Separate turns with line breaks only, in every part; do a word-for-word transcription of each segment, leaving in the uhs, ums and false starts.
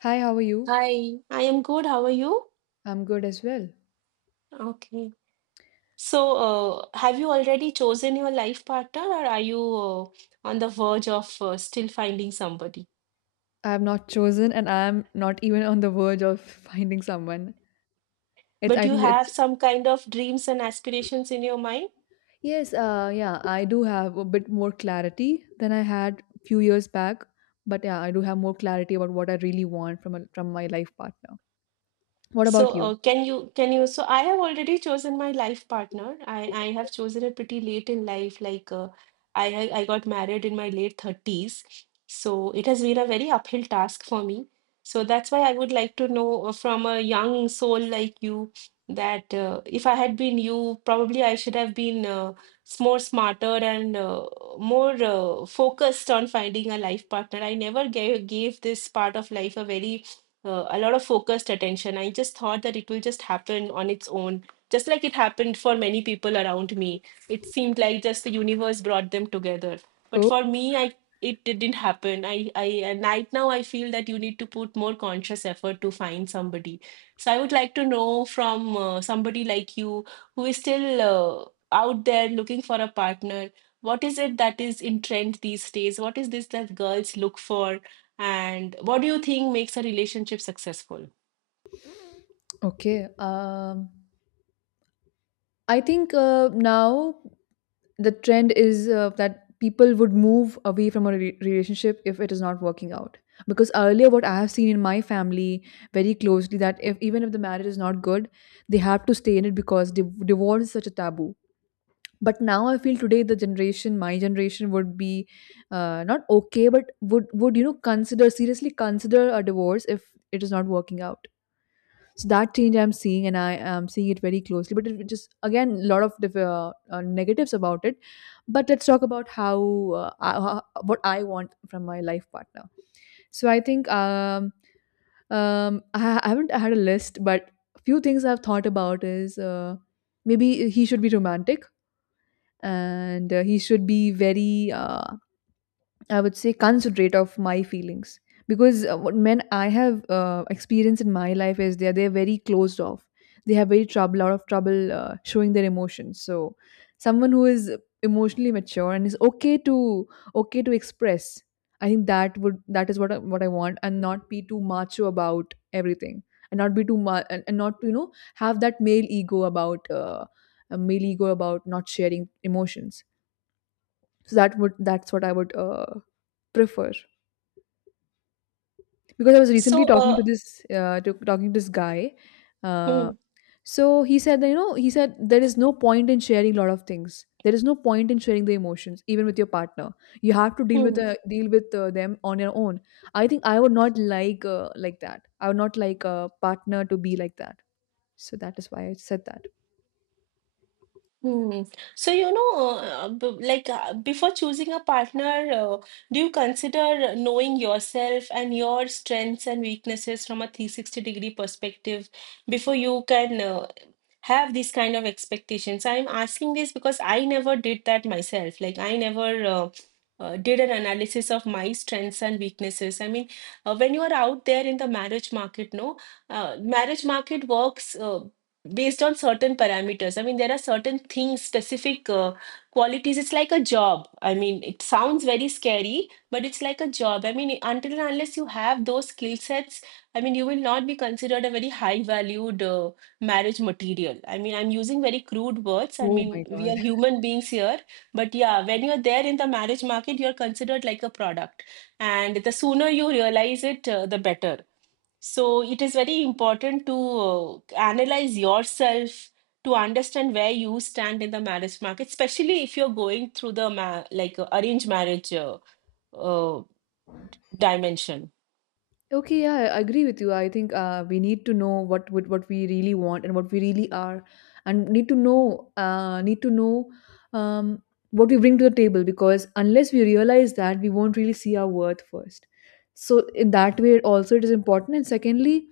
Hi, how are you?
Hi, I am good. How are you?
I'm good as well.
Okay. So, uh, have you already chosen your life partner, or are you uh, on the verge of uh, still finding somebody?
I have not chosen and I am not even on the verge of finding someone. It's
But
I
you
think
have
it's
some kind of dreams and aspirations in your mind?
Yes, uh yeah, I do have a bit more clarity than I had a few years back, but yeah, I do have more clarity about what I really want from a, from my life partner. What
So,
about you?
uh, can you can you? So, I have already chosen my life partner. I I have chosen it pretty late in life. Like, uh, I I I got married in my late thirties. So it has been a very uphill task for me. So that's why I would like to know uh, from a young soul like you that uh, if I had been you, probably I should have been uh, s- more smarter and uh, more uh, focused on finding a life partner. I never gave gave this part of life a very uh, a lot of focused attention. I just thought that it will just happen on its own, just like it happened for many people around me. It seemed like just the universe brought them together. But
Oh,
for me, I it didn't happen. I, I and right now I feel that you need to put more conscious effort to find somebody. So I would like to know from uh, somebody like you who is still uh, out there looking for a partner. What is it that is in trend these days? What is this that girls look for? And what do you think makes a relationship successful?
okay. Um I think uh, now the trend is uh, that people would move away from a re- relationship if it is not working out, because earlier what I have seen in my family very closely that if even if the marriage is not good, they have to stay in it, because div- divorce is such a taboo. But now I feel today the generation my generation would be uh, not okay, but would would you know consider seriously consider a divorce if it is not working out. So that change I'm seeing, and I am seeing it very closely, but it just again a lot of diff- uh, uh, negatives about it. But let's talk about how, uh, uh, ho- what I want from my life partner. So I think um, um, I, ha- I haven't had a list, but a few things I've thought about is uh, maybe he should be romantic, and uh, he should be very, uh, I would say, considerate of my feelings. Because uh, what men I have uh, experienced in my life is they are they're very closed off. They have very trouble, lot of trouble uh, showing their emotions. So, someone who is emotionally mature and is okay to okay to express, I think that would that is what I, what I want, and not be too macho about everything, and not be too ma- and, and not you know have that male ego about uh, a male ego about not sharing emotions. So that would that's what I would uh, prefer. Because I was
So,
recently talking to
uh,
this uh, to talking to this guy. Uh,
Hmm.
so he said that, you know, he said there is no point in sharing a lot of things. There is no point in sharing the emotions, even with your partner. You have to deal with
Hmm.
uh, deal with uh, them on your own. I think I would not like uh, like that. I would not like a partner to be like that. So that is why I said that.
Hmm. So, you know, uh, b- like uh, before choosing a partner, uh, do you consider knowing yourself and your strengths and weaknesses from a three sixty degree perspective before you can uh, have these kind of expectations? I'm asking this because I never did that myself. Like, I never uh, uh, did an analysis of my strengths and weaknesses. I mean, uh, when you are out there in the marriage market, no, uh, marriage market works uh, based on certain parameters. I mean, there are certain things specific, uh, qualities. It's like a job. I mean, it sounds very scary, but it's like a job. I mean, until and unless you have those skill sets, I mean, you will not be considered a very high valued, uh, marriage material. I mean, I'm using very crude words. I
Oh
mean,
my
we
god.
are human beings here, but yeah, when you're there in the marriage market, you're considered like a product. And the sooner you realize it, uh, the better. So it is very important to uh, analyze yourself to understand where you stand in the marriage market, especially if you're going through the ma- like uh, arranged marriage uh, uh, dimension.
Okay, yeah, I agree with you. I think uh, we need to know what, what what we really want and what we really are, and need to know uh, need to know um, what we bring to the table, because unless we realize that, we won't really see our worth first. So in that way, also it is important. And secondly,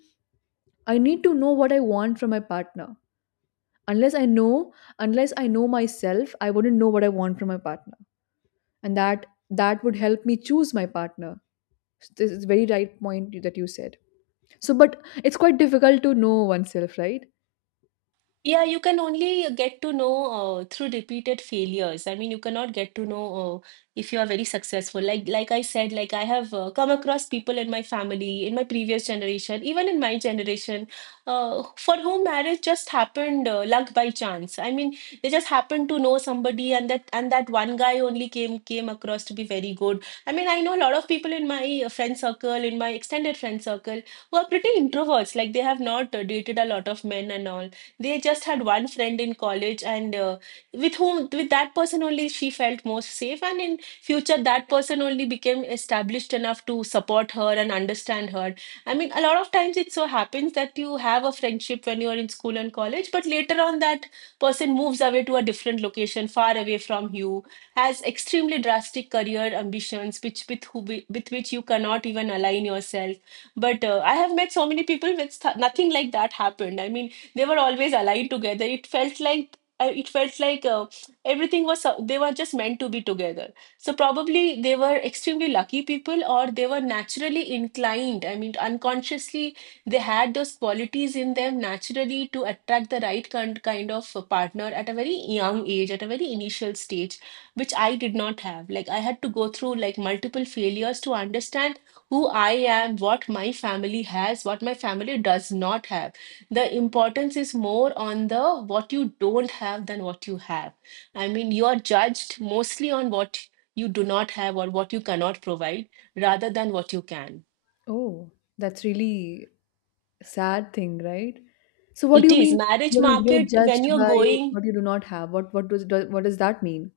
I need to know what I want from my partner. Unless I know, unless I know myself, I wouldn't know what I want from my partner, and that that would help me choose my partner. This is very right point that you said. So, but it's quite difficult to know oneself, right?
Yeah, you can only get to know uh, through repeated failures. I mean, you cannot get to know uh, if you are very successful. Like, like I said, like I have uh, come across people in my family, in my previous generation, even in my generation, uh, for whom marriage just happened uh, luck by chance. I mean, they just happened to know somebody, and that and that one guy only came came across to be very good. I mean, I know a lot of people in my uh, friend circle, in my extended friend circle, who are pretty introverts. Like, they have not uh, dated a lot of men and all. They just had one friend in college, and uh, with whom, with that person only, she felt most safe. And in future, that person only became established enough to support her and understand her. I mean, a lot of times it so happens that you have a friendship when you are in school and college, but later on, that person moves away to a different location, far away from you, has extremely drastic career ambitions, which with who with which you cannot even align yourself. But uh, I have met so many people with th- nothing like that happened. I mean, they were always allied together. It felt like uh, it felt like uh, everything was so- they were just meant to be together. So probably they were extremely lucky people, or they were naturally inclined. I mean, unconsciously, they had those qualities in them naturally to attract the right kind, kind of a partner at a very young age, at a very initial stage, which I did not have. Like, I had to go through like multiple failures to understand who I am, what my family has, what my family does not have. The importance is more on the what you don't have than what you have. I mean, you are judged mostly on what you do not have or what you cannot provide rather than what you can.
Oh, that's really sad thing, right? So, what do
It
you
is
mean?
marriage
You know, you're
market when
judged
you're
by
going.
what you do not have. What what does do- what does that mean?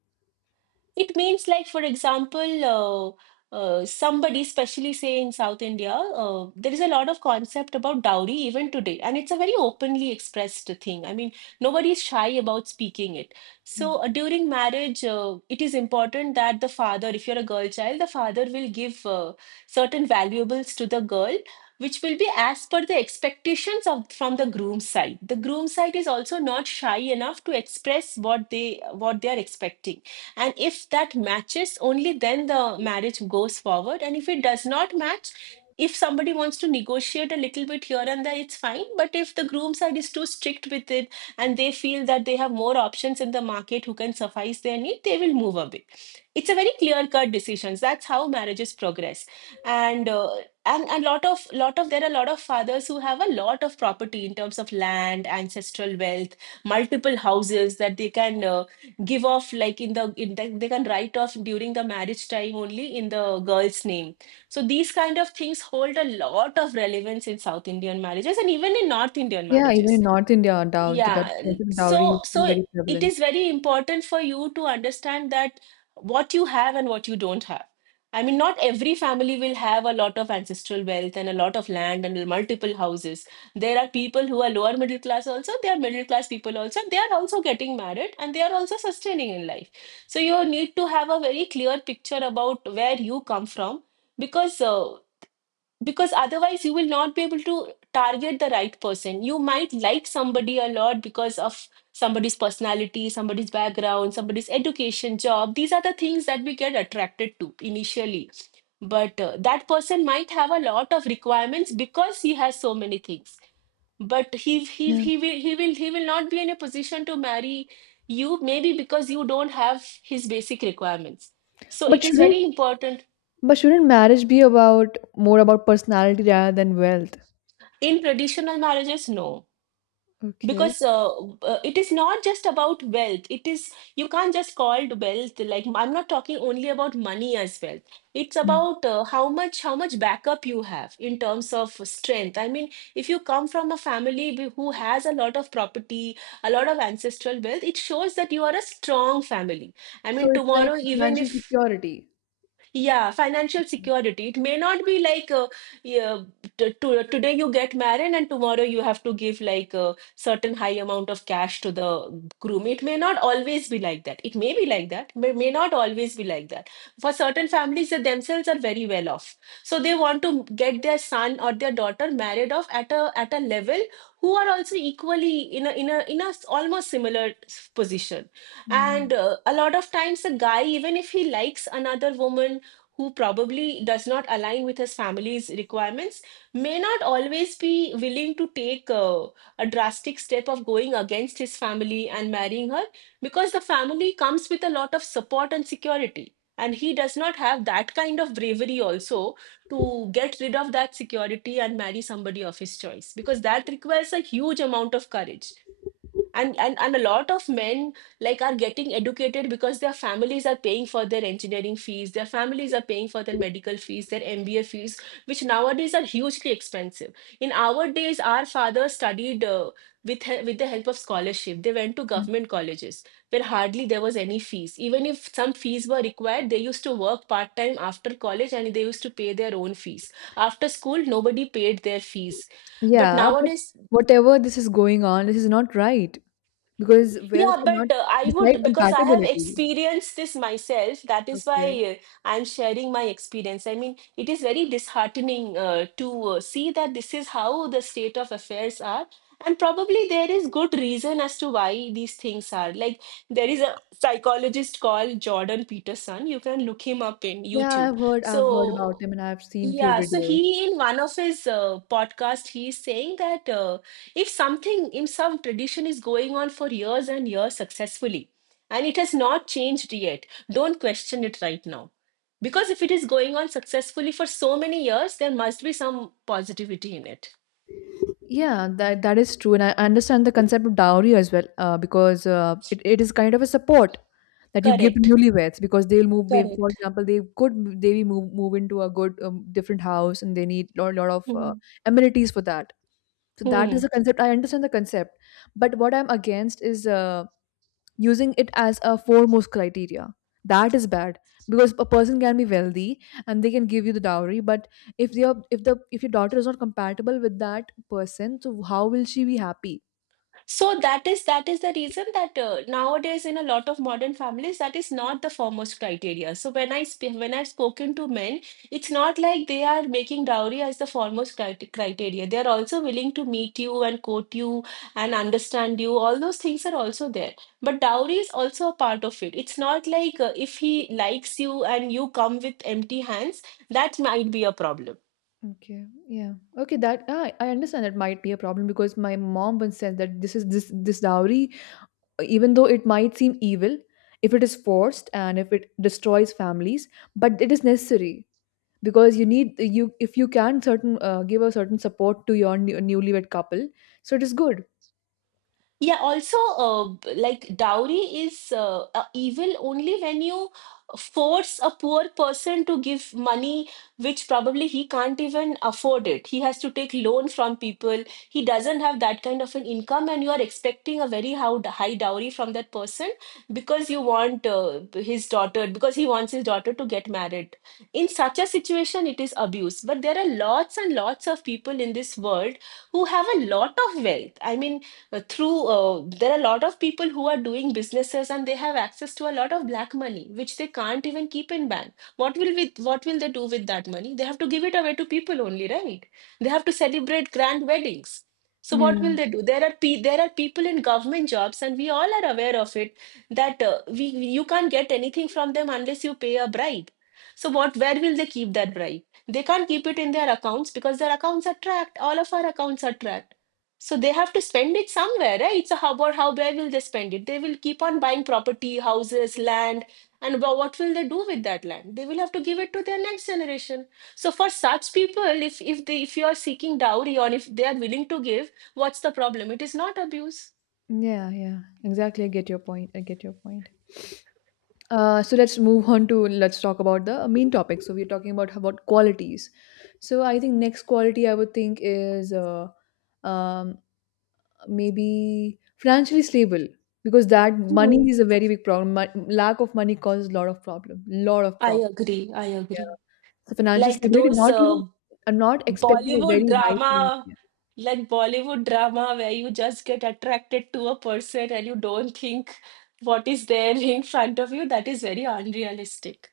It means like, for example, uh, uh, somebody, especially say in South India, uh, there is a lot of concept about dowry even today, and it's a very openly expressed thing. I mean, nobody is shy about speaking it.
Yeah,
So uh, during marriage, uh, it is important that the father, if you're a girl child, the father will give uh, certain valuables to the girl. Which will be as per the expectations of from the groom's side. The groom's side is also not shy enough to express what they what they are expecting, and if that matches, only then the marriage goes forward. And if it does not match, if somebody wants to negotiate a little bit here and there, it's fine. But if the groom side is too strict with it and they feel that they have more options in the market who can suffice their need, they will move away. It's a very clear-cut decision. That's how marriages progress. And uh, and a lot of lot of there are a lot of fathers who have a lot of property in terms of land, ancestral wealth, multiple houses that they can uh, give off, like in the in the, they can write off during the marriage time only in the girl's name. So these kind of things hold a lot of relevance in South Indian marriages and even in North Indian
yeah. Even
marriages.
in North India, dow that
Yeah, l-
concept of dowry
so
is still
so
very
it
prevalent.
is very important for you to understand that what you have and what you don't have. I mean, not every family will have a lot of ancestral wealth and a lot of land and multiple houses. There are people who are lower middle class also, they are middle class people also, and they are also getting married and they are also sustaining in life. So you need to have a very clear picture about where you come from, because uh, because otherwise you will not be able to target the right person. You might like somebody a lot because of somebody's personality, somebody's background, somebody's education, job. These are the things that we get attracted to initially, but uh, that person might have a lot of requirements because he has so many things, but he he
Yeah,
he will he will he will not be in a position to marry you, maybe because you don't have his basic requirements. So
but
it is
shouldn't
very important.
but shouldn't marriage be about more about personality rather than wealth?
In traditional marriages, no,
Okay.
because uh, uh, it is not just about wealth. It is, you can't just call it wealth. Like, I'm not talking only about money as wealth. It's about uh, how much how much backup you have in terms of strength. I mean, if you come from a family wi- who has a lot of property, a lot of ancestral wealth, it shows that you are a strong family. I
So
mean,
it's like
tomorrow, even
financial
if,
security.
yeah, financial security. It may not be like uh, yeah, t- to, today you get married and tomorrow you have to give like a certain high amount of cash to the groom. It may not always be like that. It may be like that, but may not always be like that. For certain families, they themselves are very well off, so they want to get their son or their daughter married off at a at a level who are also equally in a in a in a s- almost similar s- position.
Mm.
And uh, a lot of times, a guy, even if he likes another woman who probably does not align with his family's requirements, may not always be willing to take uh, a drastic step of going against his family and marrying her, because the family comes with a lot of support and security. And he does not have that kind of bravery also to get rid of that security and marry somebody of his choice because that requires a huge amount of courage and and and a lot of men like are getting educated because their families are paying for their engineering fees, their families are paying for their medical fees, their M B A fees, which nowadays are hugely expensive. In our days, our fathers studied uh, with he- with the help of scholarship, they went to
Yeah.
government colleges where hardly there was any fees. Even if some fees were required, they used to work part time after college, and they used to pay their own fees. After school, nobody paid their fees, but
Yeah, but
nowadays.
whatever this is going on, this is not right, because wealth
Yeah, but
cannot
uh, I
decide
would, because I have
compatibility.
experienced this myself, that is
Okay.
why uh, I'm sharing my experience. I mean, it is very disheartening uh, to uh, see that this is how the state of affairs are. And probably there is good reason as to why these things are. Like, there is a psychologist called Jordan Peterson. You can look him up in
Yeah,
YouTube.
I've heard I've heard about
So,
him, and I've seen few
yeah, so
videos.
he in one of his uh, podcast, he's saying that uh, if something in some tradition is going on for years and years successfully, and it has not changed yet, don't question it right now. Because if it is going on successfully for so many years, there must be some positivity in it.
Yeah, that that is true, and I understand the concept of dowry as well, uh, because uh, it, it is kind of a support that you give to
Correct,
newlyweds because they'll move. Maybe, for
correct.
example, they could m- they move move into a good um, different house, and they need lot lot of uh,
Hmm.
amenities for that. So that is a
Hmm.
concept. I understand the concept, but what I'm against is uh, using it as a foremost criteria. That is bad because a person can be wealthy and they can give you the dowry, but if they are, if the if your daughter is not compatible with that person, so how will she be happy?
So that is that is the reason that uh, nowadays in a lot of modern families, that is not the foremost criteria. So when I sp when I've spoken to men, it's not like they are making dowry as the foremost crit criteria. They are also willing to meet you and court you and understand you. All those things are also there. But dowry is also a part of it. It's not like uh, if he likes you and you come with empty hands, that might be a problem.
Okay, yeah. Okay, that ah, I understand that might be a problem, because my mom once said that this is this this dowry, even though it might seem evil, if it is forced and if it destroys families, but it is necessary. Because you need you if you can certain uh, give a certain support to your new, newlywed couple, so it is good.
Yeah, also, uh, b- like dowry is uh, uh, evil only when you force a poor person to give money, which probably he can't even afford it. He has to take loan from people. He doesn't have that kind of an income, and you are expecting a very how- high dowry from that person because you want uh, b- his daughter, because he wants his daughter to get married. In such a situation, it is abuse. But there are lots and lots of people in this world who have a lot of wealth. I mean, uh, through uh, there are a lot of people who are doing businesses, and they have access to a lot of black money, which they can't even keep in bank. What will With what will they do with that money? They have to give it away to people only, right? They have to celebrate grand weddings. So what will
Yeah,
they do? There are pe- there are people in government jobs, and we all are aware of it, that uh, we you can't get anything from them unless you pay a bribe. So what where will they keep that bribe? They can't keep it in their accounts because their accounts are tracked. All of our accounts are tracked. So they have to spend it somewhere, right? So how about how where will they spend it? They will keep on buying property, houses, land. And wha- what will they do with that land? They will have to give it to their next generation. So for such people, if if they if you are seeking dowry or if they are willing to give, what's the problem? It is not abuse.
yeah, yeah, exactly, i get your point i get your point uh, so let's move on to let's talk about the main topic. So we're talking about about qualities. So I think next quality I would think is uh, um, maybe financially stable, because that money
Hmm,
is a very big problem. Mon- lack of money causes a lot of problem lot of
I
problems.
agree. I agree.
So financial
Like
stability —
those
not even,
uh,
I'm not expecting a
Bollywood
very high thing.
drama,
Yeah.
like Bollywood drama, where you just get attracted to a person and you don't think what is there in front of you, that is very unrealistic.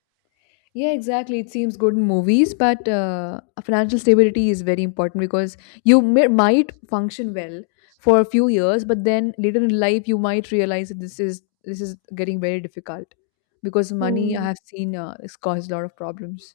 Yeah, exactly. It seems good in movies, but uh, financial stability is very important, because you may, might function well for a few years, but then later in life you might realize that this is this is getting very difficult, because money, I
Hmm.
have seen, uh, has caused a lot of problems.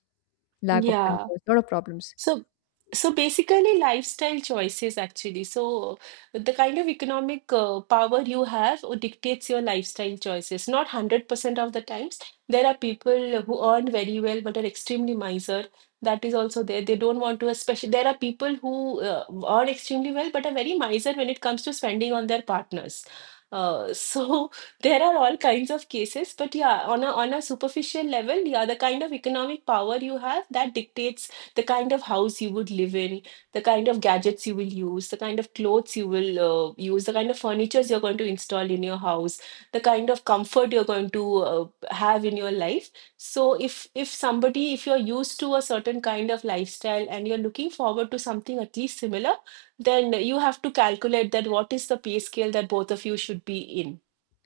Lack of money
Yeah.
caused a lot of problems.
So, so basically, lifestyle choices actually. So, the kind of economic uh, power you have uh, dictates your lifestyle choices. Not one hundred percent of the times. There are people who earn very well but are extremely miser. That is also there. They don't want to, especially, there are people who uh, earn extremely well but are very miser when it comes to spending on their partners. Uh, so there are all kinds of cases, but yeah, on a on a superficial level, yeah, the kind of economic power you have that dictates the kind of house you would live in, the kind of gadgets you will use, the kind of clothes you will uh, use, the kind of furniture you're going to install in your house, the kind of comfort you're going to uh, have in your life. So if if somebody if you're used to a certain kind of lifestyle and you're looking forward to something at least similar, then you have to calculate that what is the pay scale that both of you should be in.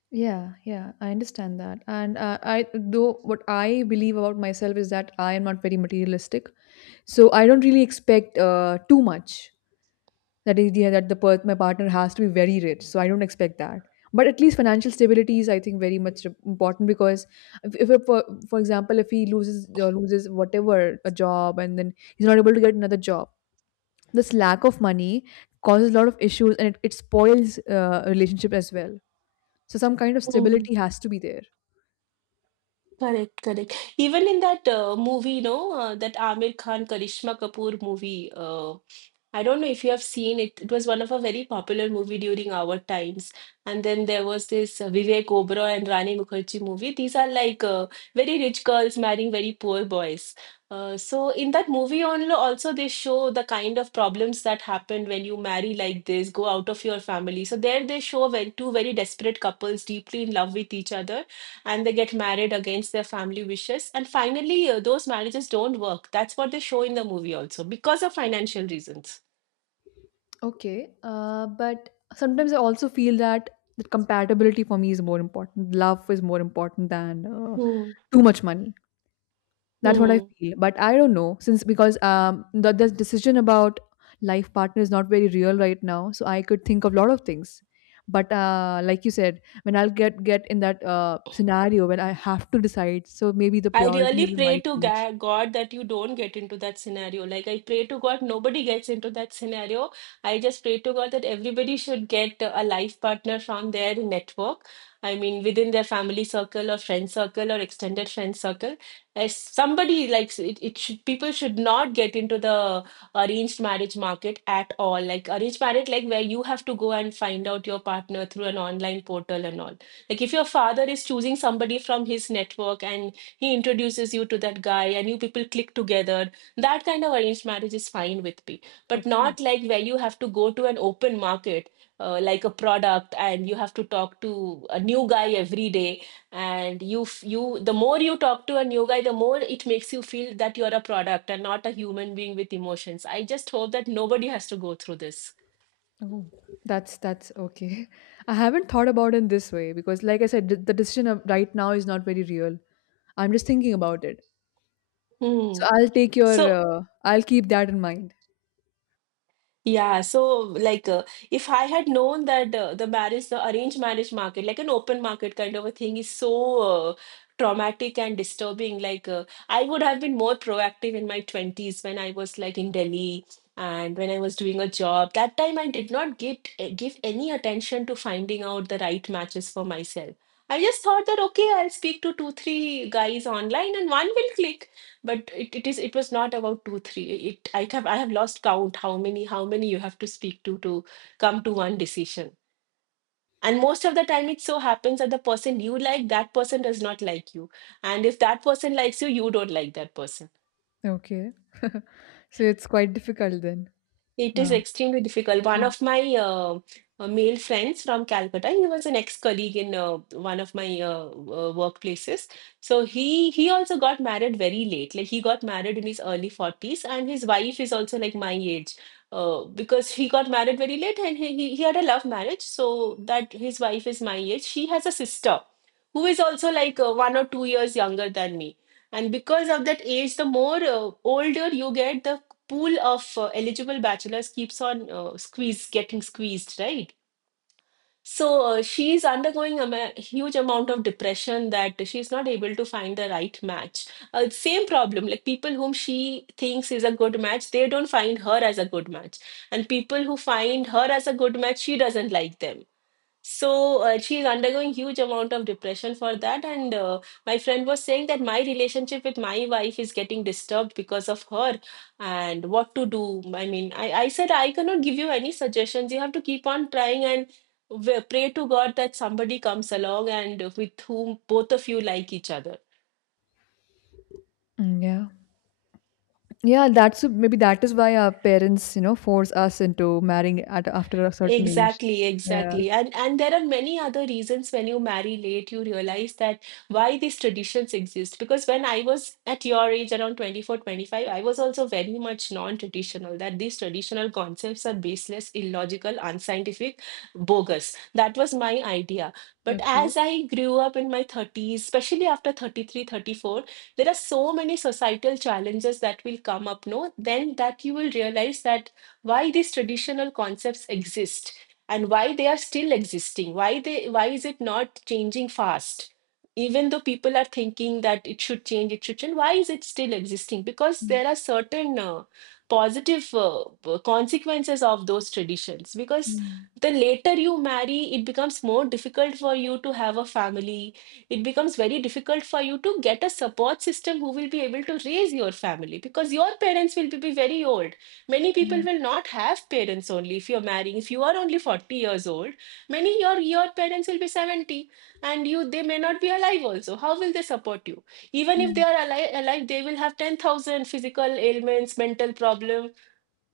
Yeah, yeah, I understand that. And uh, I, though, what I believe about myself is that I am not very materialistic, so I don't really expect uh, too much. That idea that the per- my partner has to be very rich, so I don't expect that. But at least financial stability is, I think, very much important, because if, if a, per- for example, if he loses uh, loses whatever a job and then he's not able to get another job, this lack of money causes a lot of issues, and it, it spoils uh, a relationship as well, so some kind of stability has to be there.
Correct, correct. Even in that uh, movie, no, uh, that Aamir Khan Karishma Kapoor movie, uh, I don't know if you have seen it. It was one of a very popular movie during our times. And then there was this uh, Vivek Oberoi and Rani Mukherjee movie. These are like uh, very rich girls marrying very poor boys. Uh, so in that movie only also they show the kind of problems that happen when you marry like this, go out of your family. So there they show when two very desperate couples deeply in love with each other and they get married against their family wishes. And finally, uh, those marriages don't work. That's what they show in the movie also because of financial reasons.
Okay, uh, but sometimes I also feel that that compatibility for me is more important. Love is more important than uh,
Hmm.
too much money. That's what I
Hmm.
feel. But I don't know, since because um the, the decision about life partner is not very real right now. So I could think of a lot of things. But uh, like you said, when I'll get get in that uh, scenario when I have to decide, so maybe the
I really
priorities
pray
might
to
change.
Ga- God that you don't get into that scenario. Like, I pray to God, nobody gets into that scenario. I just pray to God that everybody should get a life partner from their network. I mean, within their family circle or friend circle or extended friend circle. As somebody likes it, it should, people should not get into the arranged marriage market at all. Like, arranged marriage, like where you have to go and find out your partner through an online portal and all. Like, if your father is choosing somebody from his network and he introduces you to that guy and you people click together, that kind of arranged marriage is fine with me, but
Okay.
not like where you have to go to an open market uh, like a product, and you have to talk to a new guy every day. And you f- you the more you talk to a new guy, the more it makes you feel that you're a product and not a human being with emotions. I just hope that nobody has to go through this.
Oh, that's that's okay. I haven't thought about it in this way because, like I said, th- the decision of right now is not very real. I'm just thinking about it.
Hmm.
So I'll take your,
so
uh, I'll keep that in mind.
Yeah, so like uh, if I had known that uh, the marriage, the arranged marriage market, like an open market kind of a thing, is so uh, traumatic and disturbing, like uh, I would have been more proactive in my twenties when I was like in Delhi and when I was doing a job. That time I did not get uh, give any attention to finding out the right matches for myself. I just thought that okay, I'll speak to two, three guys online and one will click. But it, it is it was not about two three. It i have i have lost count how many how many you have to speak to to come to one decision. And most of the time it so happens that the person you like, that person does not like you. And if that person likes you, you don't like that person.
Okay. So it's quite difficult then.
It is
Wow.
extremely difficult. One
Mm.
of my uh, uh, male friends from Calcutta, he was an ex-colleague in uh, one of my uh, uh, workplaces. So he he also got married very late. Like he got married in his early forties, and his wife is also like my age. Uh, because he got married very late and he, he he had a love marriage, so that his wife is my age. She has a sister who is also like uh, one or two years younger than me. And because of that age, the more uh, older you get, the pool of uh, eligible bachelors keeps on uh, squeeze getting squeezed, right? So uh, she is undergoing a ma- huge amount of depression that she's not able to find the right match. Uh, same problem, like people whom she thinks is a good match, they don't find her as a good match. And people who find her as a good match, she doesn't like them. So uh, she is undergoing huge amount of depression for that. And uh, my friend was saying that my relationship with my wife is getting disturbed because of her. And what to do? I mean, i, I said I cannot give you any suggestions. You have to keep on trying and w- pray to God that somebody comes along and with whom both of you like each other.
Mm, yeah. Yeah. That's maybe that is why our parents, you know, force us into marrying at after a certain age.
Exactly,
Yeah.
exactly. And and there are many other reasons when you marry late, you realize that why these traditions exist. Because when I was at your age, around twenty four, twenty five, I was also very much non-traditional, that these traditional concepts are baseless, illogical, unscientific, bogus. That was my idea. But
Okay.
as I grew up in my thirties, especially after thirty three, thirty four, there are so many societal challenges that will come up, no? Then that you will realize that why these traditional concepts exist, and why they are still existing. Why they why is it not changing fast, even though people are thinking that it should change it should change? Why is it still existing? Because
Mm,
there are certain uh, positive, uh, uh, consequences of those traditions. Because
yeah.
the later you marry, it becomes more difficult for you to have a family. It becomes very difficult for you to get a support system who will be able to raise your family, because your parents will be be very old. Many people
Yeah.
will not have parents, only if you're marrying, if you are only forty years old, many, your your parents will be seventy, and you, they may not be alive also. How will they support you? Even if they
Yeah.
are alive, alive they will have ten thousand physical ailments, mental problem,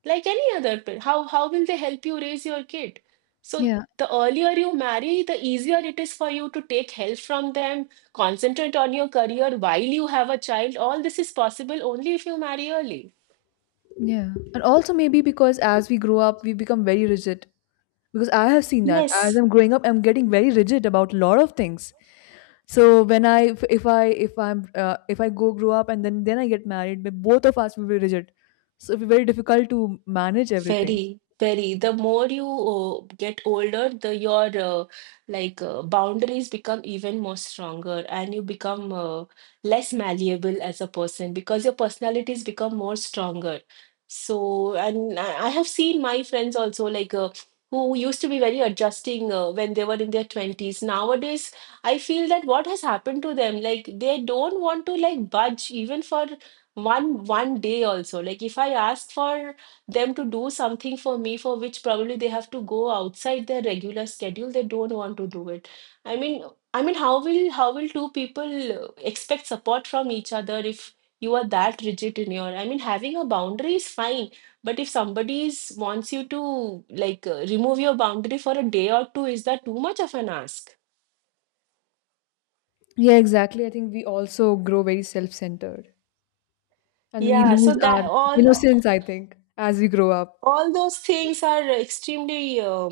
like any other pa- how how will they help you raise your kid. So
Yeah.
the earlier you marry, the easier it is for you to take help from them, concentrate on your career while you have a child. All this is possible only if you marry early.
Yeah. And also maybe because as we grow up, we become very rigid, because I have seen that as
Yes.
I'm growing up, I'm getting very rigid about a lot of things. So when I, if, if I, if I'm, uh, if I go grow up and then then I get married, but both of us will be rigid, so it'll be very difficult to manage everything.
Very, very. The more you uh, get older, the your uh, like uh, boundaries become even more stronger, and you become uh, less malleable as a person because your personalities become more stronger. So, and I I have seen my friends also, like uh, who used to be very adjusting uh, when they were in their twenties. Nowadays, I feel that what has happened to them, like they don't want to like budge even for one one day also. Like if I ask for them to do something for me, for which probably they have to go outside their regular schedule, they don't want to do it. I mean, i mean how will how will two people uh, expect support from each other, if you are that rigid in your, I mean, having a boundary is fine, but if somebody is, wants you to like uh, remove your boundary for a day or two, is that too much of an ask?
Yeah, exactly. I think we also grow very self centered and we
Yeah, so
lose
that
our
all
innocence, I think, as we grow up.
all those things are extremely uh,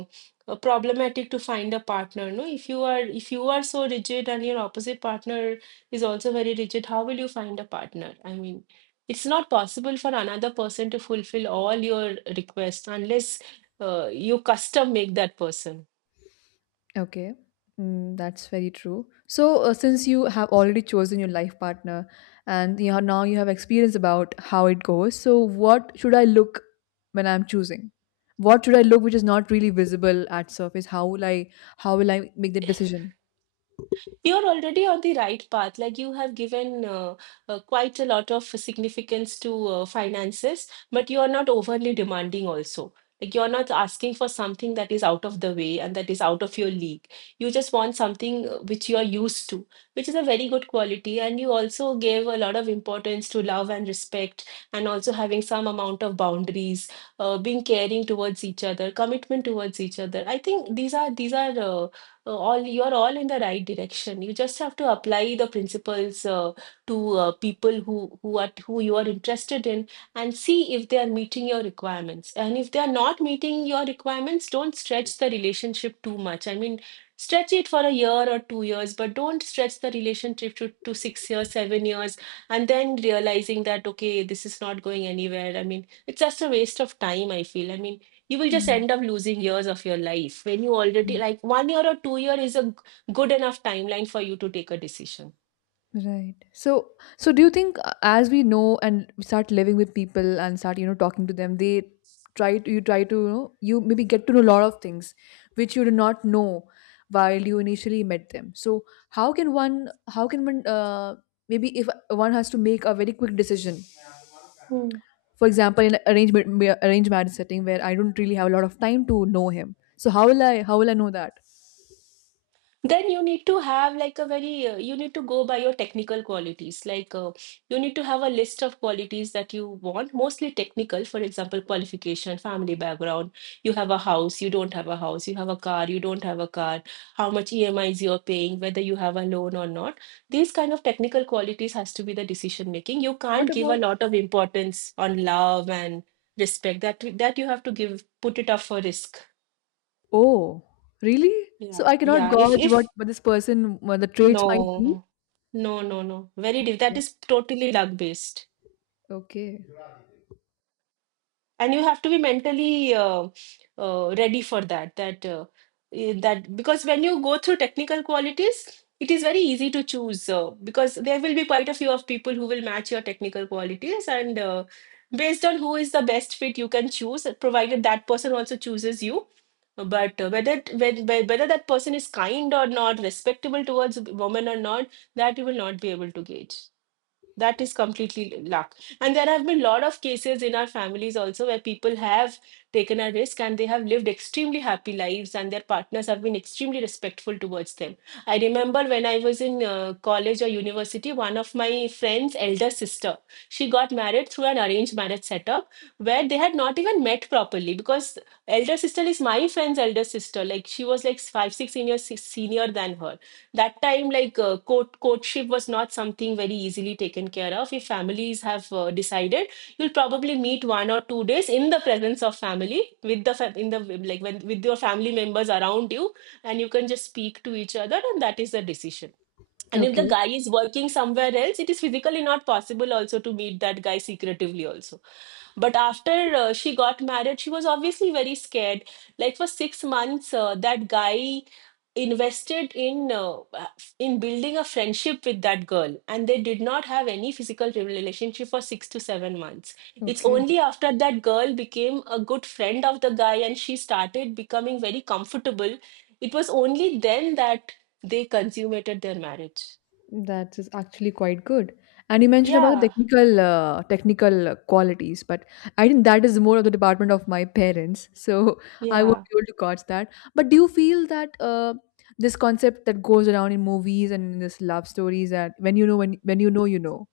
uh, problematic to find a partner, no? If you are, if you are so rigid, and your opposite partner is also very rigid, how will you find a partner? I mean, it's not possible for another person to fulfill all your requests unless uh, you custom make that person.
Okay, mm, that's very true. So, uh, since you have already chosen your life partner and you have — now you have experience about how it goes — so what should I look when I'm choosing? What should I look which is not really visible at surface? How will I how will I make the decision?
You're already on the right path. Like you have given uh, uh, quite a lot of significance to uh, finances, but you are not overly demanding also. Like you're not asking for something that is out of the way and that is out of your league. You just want something uh, which you are used to, which is a very good quality. And you also gave a lot of importance to love and respect, and also having some amount of boundaries, uh, being caring towards each other, commitment towards each other. I think these are these are uh, uh, all you're all in the right direction. You just have to apply the principles uh, to uh, people who who are who you are interested in, and see if they are meeting your requirements. And if they are not meeting your requirements, don't stretch the relationship too much. I mean, stretch it for a year or two years, but don't stretch the relationship to, to six years, seven years, and then realizing that okay, this is not going anywhere. I mean, it's just a waste of time, I feel. I mean, you will just
Yeah.
end up losing years of your life, when you already like one year or two year is a g- good enough timeline for you to take a decision.
Right. So, so do you think uh, as we know and we start living with people and start, you know, talking to them, they try to, you try to, you know, you maybe get to know a lot of things which you did not know while you initially met them. So how can one, how can one, uh, maybe if one has to make a very quick decision, for example, in arrangement, ma- arranged marriage setting where I don't really have a lot of time to know him, so how will I, how will I know that?
Then you need to have like a very uh, you need to go by your technical qualities, like uh, you need to have a list of qualities that you want, mostly technical, for example, qualification, family background, you have a house, you don't have a house, you have a car, you don't have a car, how much emis you're paying, whether you have a loan or not. These kind of technical qualities has to be the decision making. You
What
can't give a
about
lot of importance on love and respect, that that you have to give, put it up for risk.
Oh, really?
Yeah.
So I cannot
Yeah, if
gauge what,
if
what this person, what the traits might be?
no. No, no, no. Very diff. That
Okay,
is totally luck based,
okay,
and you have to be mentally uh, uh, ready for that. That uh, eh, that because when you go through technical qualities, it is very easy to choose, uh, because there will be quite a few of people who will match your technical qualities, and uh, based on who is the best fit, you can choose, provided that person also chooses you. But uh, whether whe- whe- whether that person is kind or not, respectable towards women or not, that you will not be able to gauge. That is completely luck. And there have been a lot of cases in our families also, where people have taken a risk and they have lived extremely happy lives, and their partners have been extremely respectful towards them. I remember when I was in uh, college or university, one of my friend's elder sister, she got married through an arranged marriage setup, where they had not even met properly, because elder sister is my friend's elder sister. Like she was like five, six seniors senior than her that time. Like uh, court courtship was not something very easily taken care of. If families have uh, decided, you'll probably meet one or two days in the presence of family with the fa- in the like when with your family members around you, and you can just speak to each other, and that is the decision. And if the
okay,
guy is working somewhere else, it is physically not possible also to meet that guy secretively also. But after uh, she got married, she was obviously very scared, like for six months, uh, that guy invested in uh, in building a friendship with that girl, and they did not have any physical relationship for six to seven months. It's
okay.
only after that girl became a good friend of the guy, and she started becoming very comfortable, it was only then that they consummated their marriage.
That is actually quite good. And you mentioned about the
Yeah.
technical, uh, technical uh, qualities, but I think that is more of the department of my parents, so I won't
Yeah.
be able to gauge that. But do you feel that uh, this concept that goes around in movies and in this love stories, that when you know, when when you know, you know,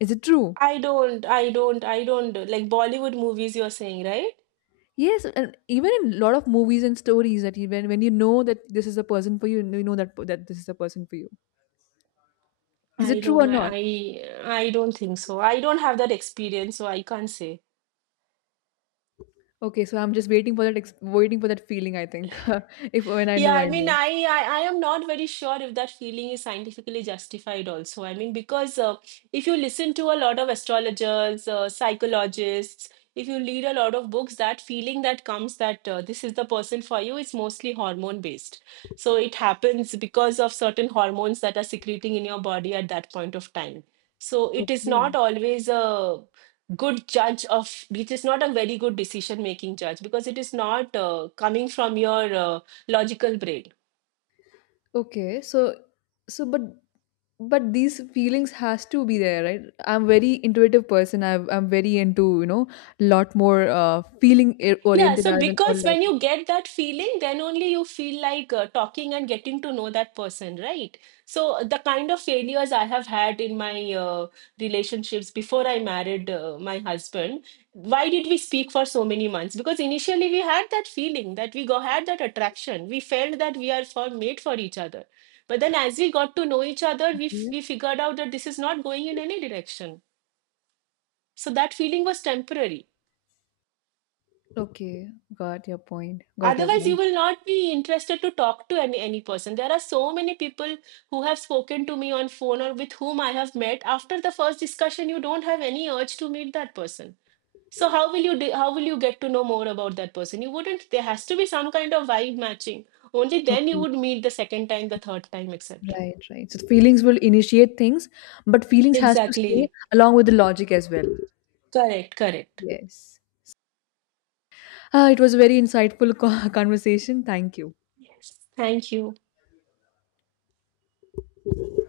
is it true?
i don't i don't I don't like Bollywood movies, you're saying, right?
Yes, and even in lot of movies and stories that even when you know that this is a person for you, you know that that this is a person for you. Is
i
it true
don't
or
i
not?
i, I don't think so. I don't have that experience, so I can't say.
Okay, so I'm just waiting for that ex- waiting for that feeling. I think if when I
Yeah,
know,
I
I
mean,
know.
I, I I am not very sure if that feeling is scientifically justified also. I mean, because uh, if you listen to a lot of astrologers, uh, psychologists, if you read a lot of books, that feeling that comes that uh, this is the person for you is mostly hormone based. So it happens because of certain hormones that are secreting in your body at that point of time. So it is
Okay,
not always a good judge of, it is not a very good decision making judge, because it is not uh, coming from your Uh, logical brain.
okay. So, so but but these feelings has to be there, right? I'm very intuitive person. I I'm very into you know lot more uh, feeling i-
Yeah,
oriented
so
rather than or
because when you
logical.
get that feeling, then only you feel like uh, talking and getting to know that person, right? So, uh, the kind of failures I have had in my uh, relationships before I married uh, my husband, why did we speak for so many months? Because initially we had that feeling that we go, had that attraction. We felt that we are for, made for each other. But then, as we got to know each other, we, f-
Okay,
we figured out that this is not going in any direction. So, that feeling was temporary.
okay. Got your point. Got your
Otherwise, you
point.
will not be interested to talk to any, any person. There are so many people who have spoken to me on phone or with whom I have met. After the first discussion, you don't have any urge to meet that person. So how will you de- how will you get to know more about that person? You wouldn't. There has to be some kind of vibe matching. Only then you
Okay.
would meet the second time, the third time, et cetera.
Right, right. So the feelings will initiate things, but feelings has to stay
Exactly.
along with the logic as well.
Correct. Correct.
Yes. Ah, it was a very insightful co- conversation. Thank you.
Yes. Thank you.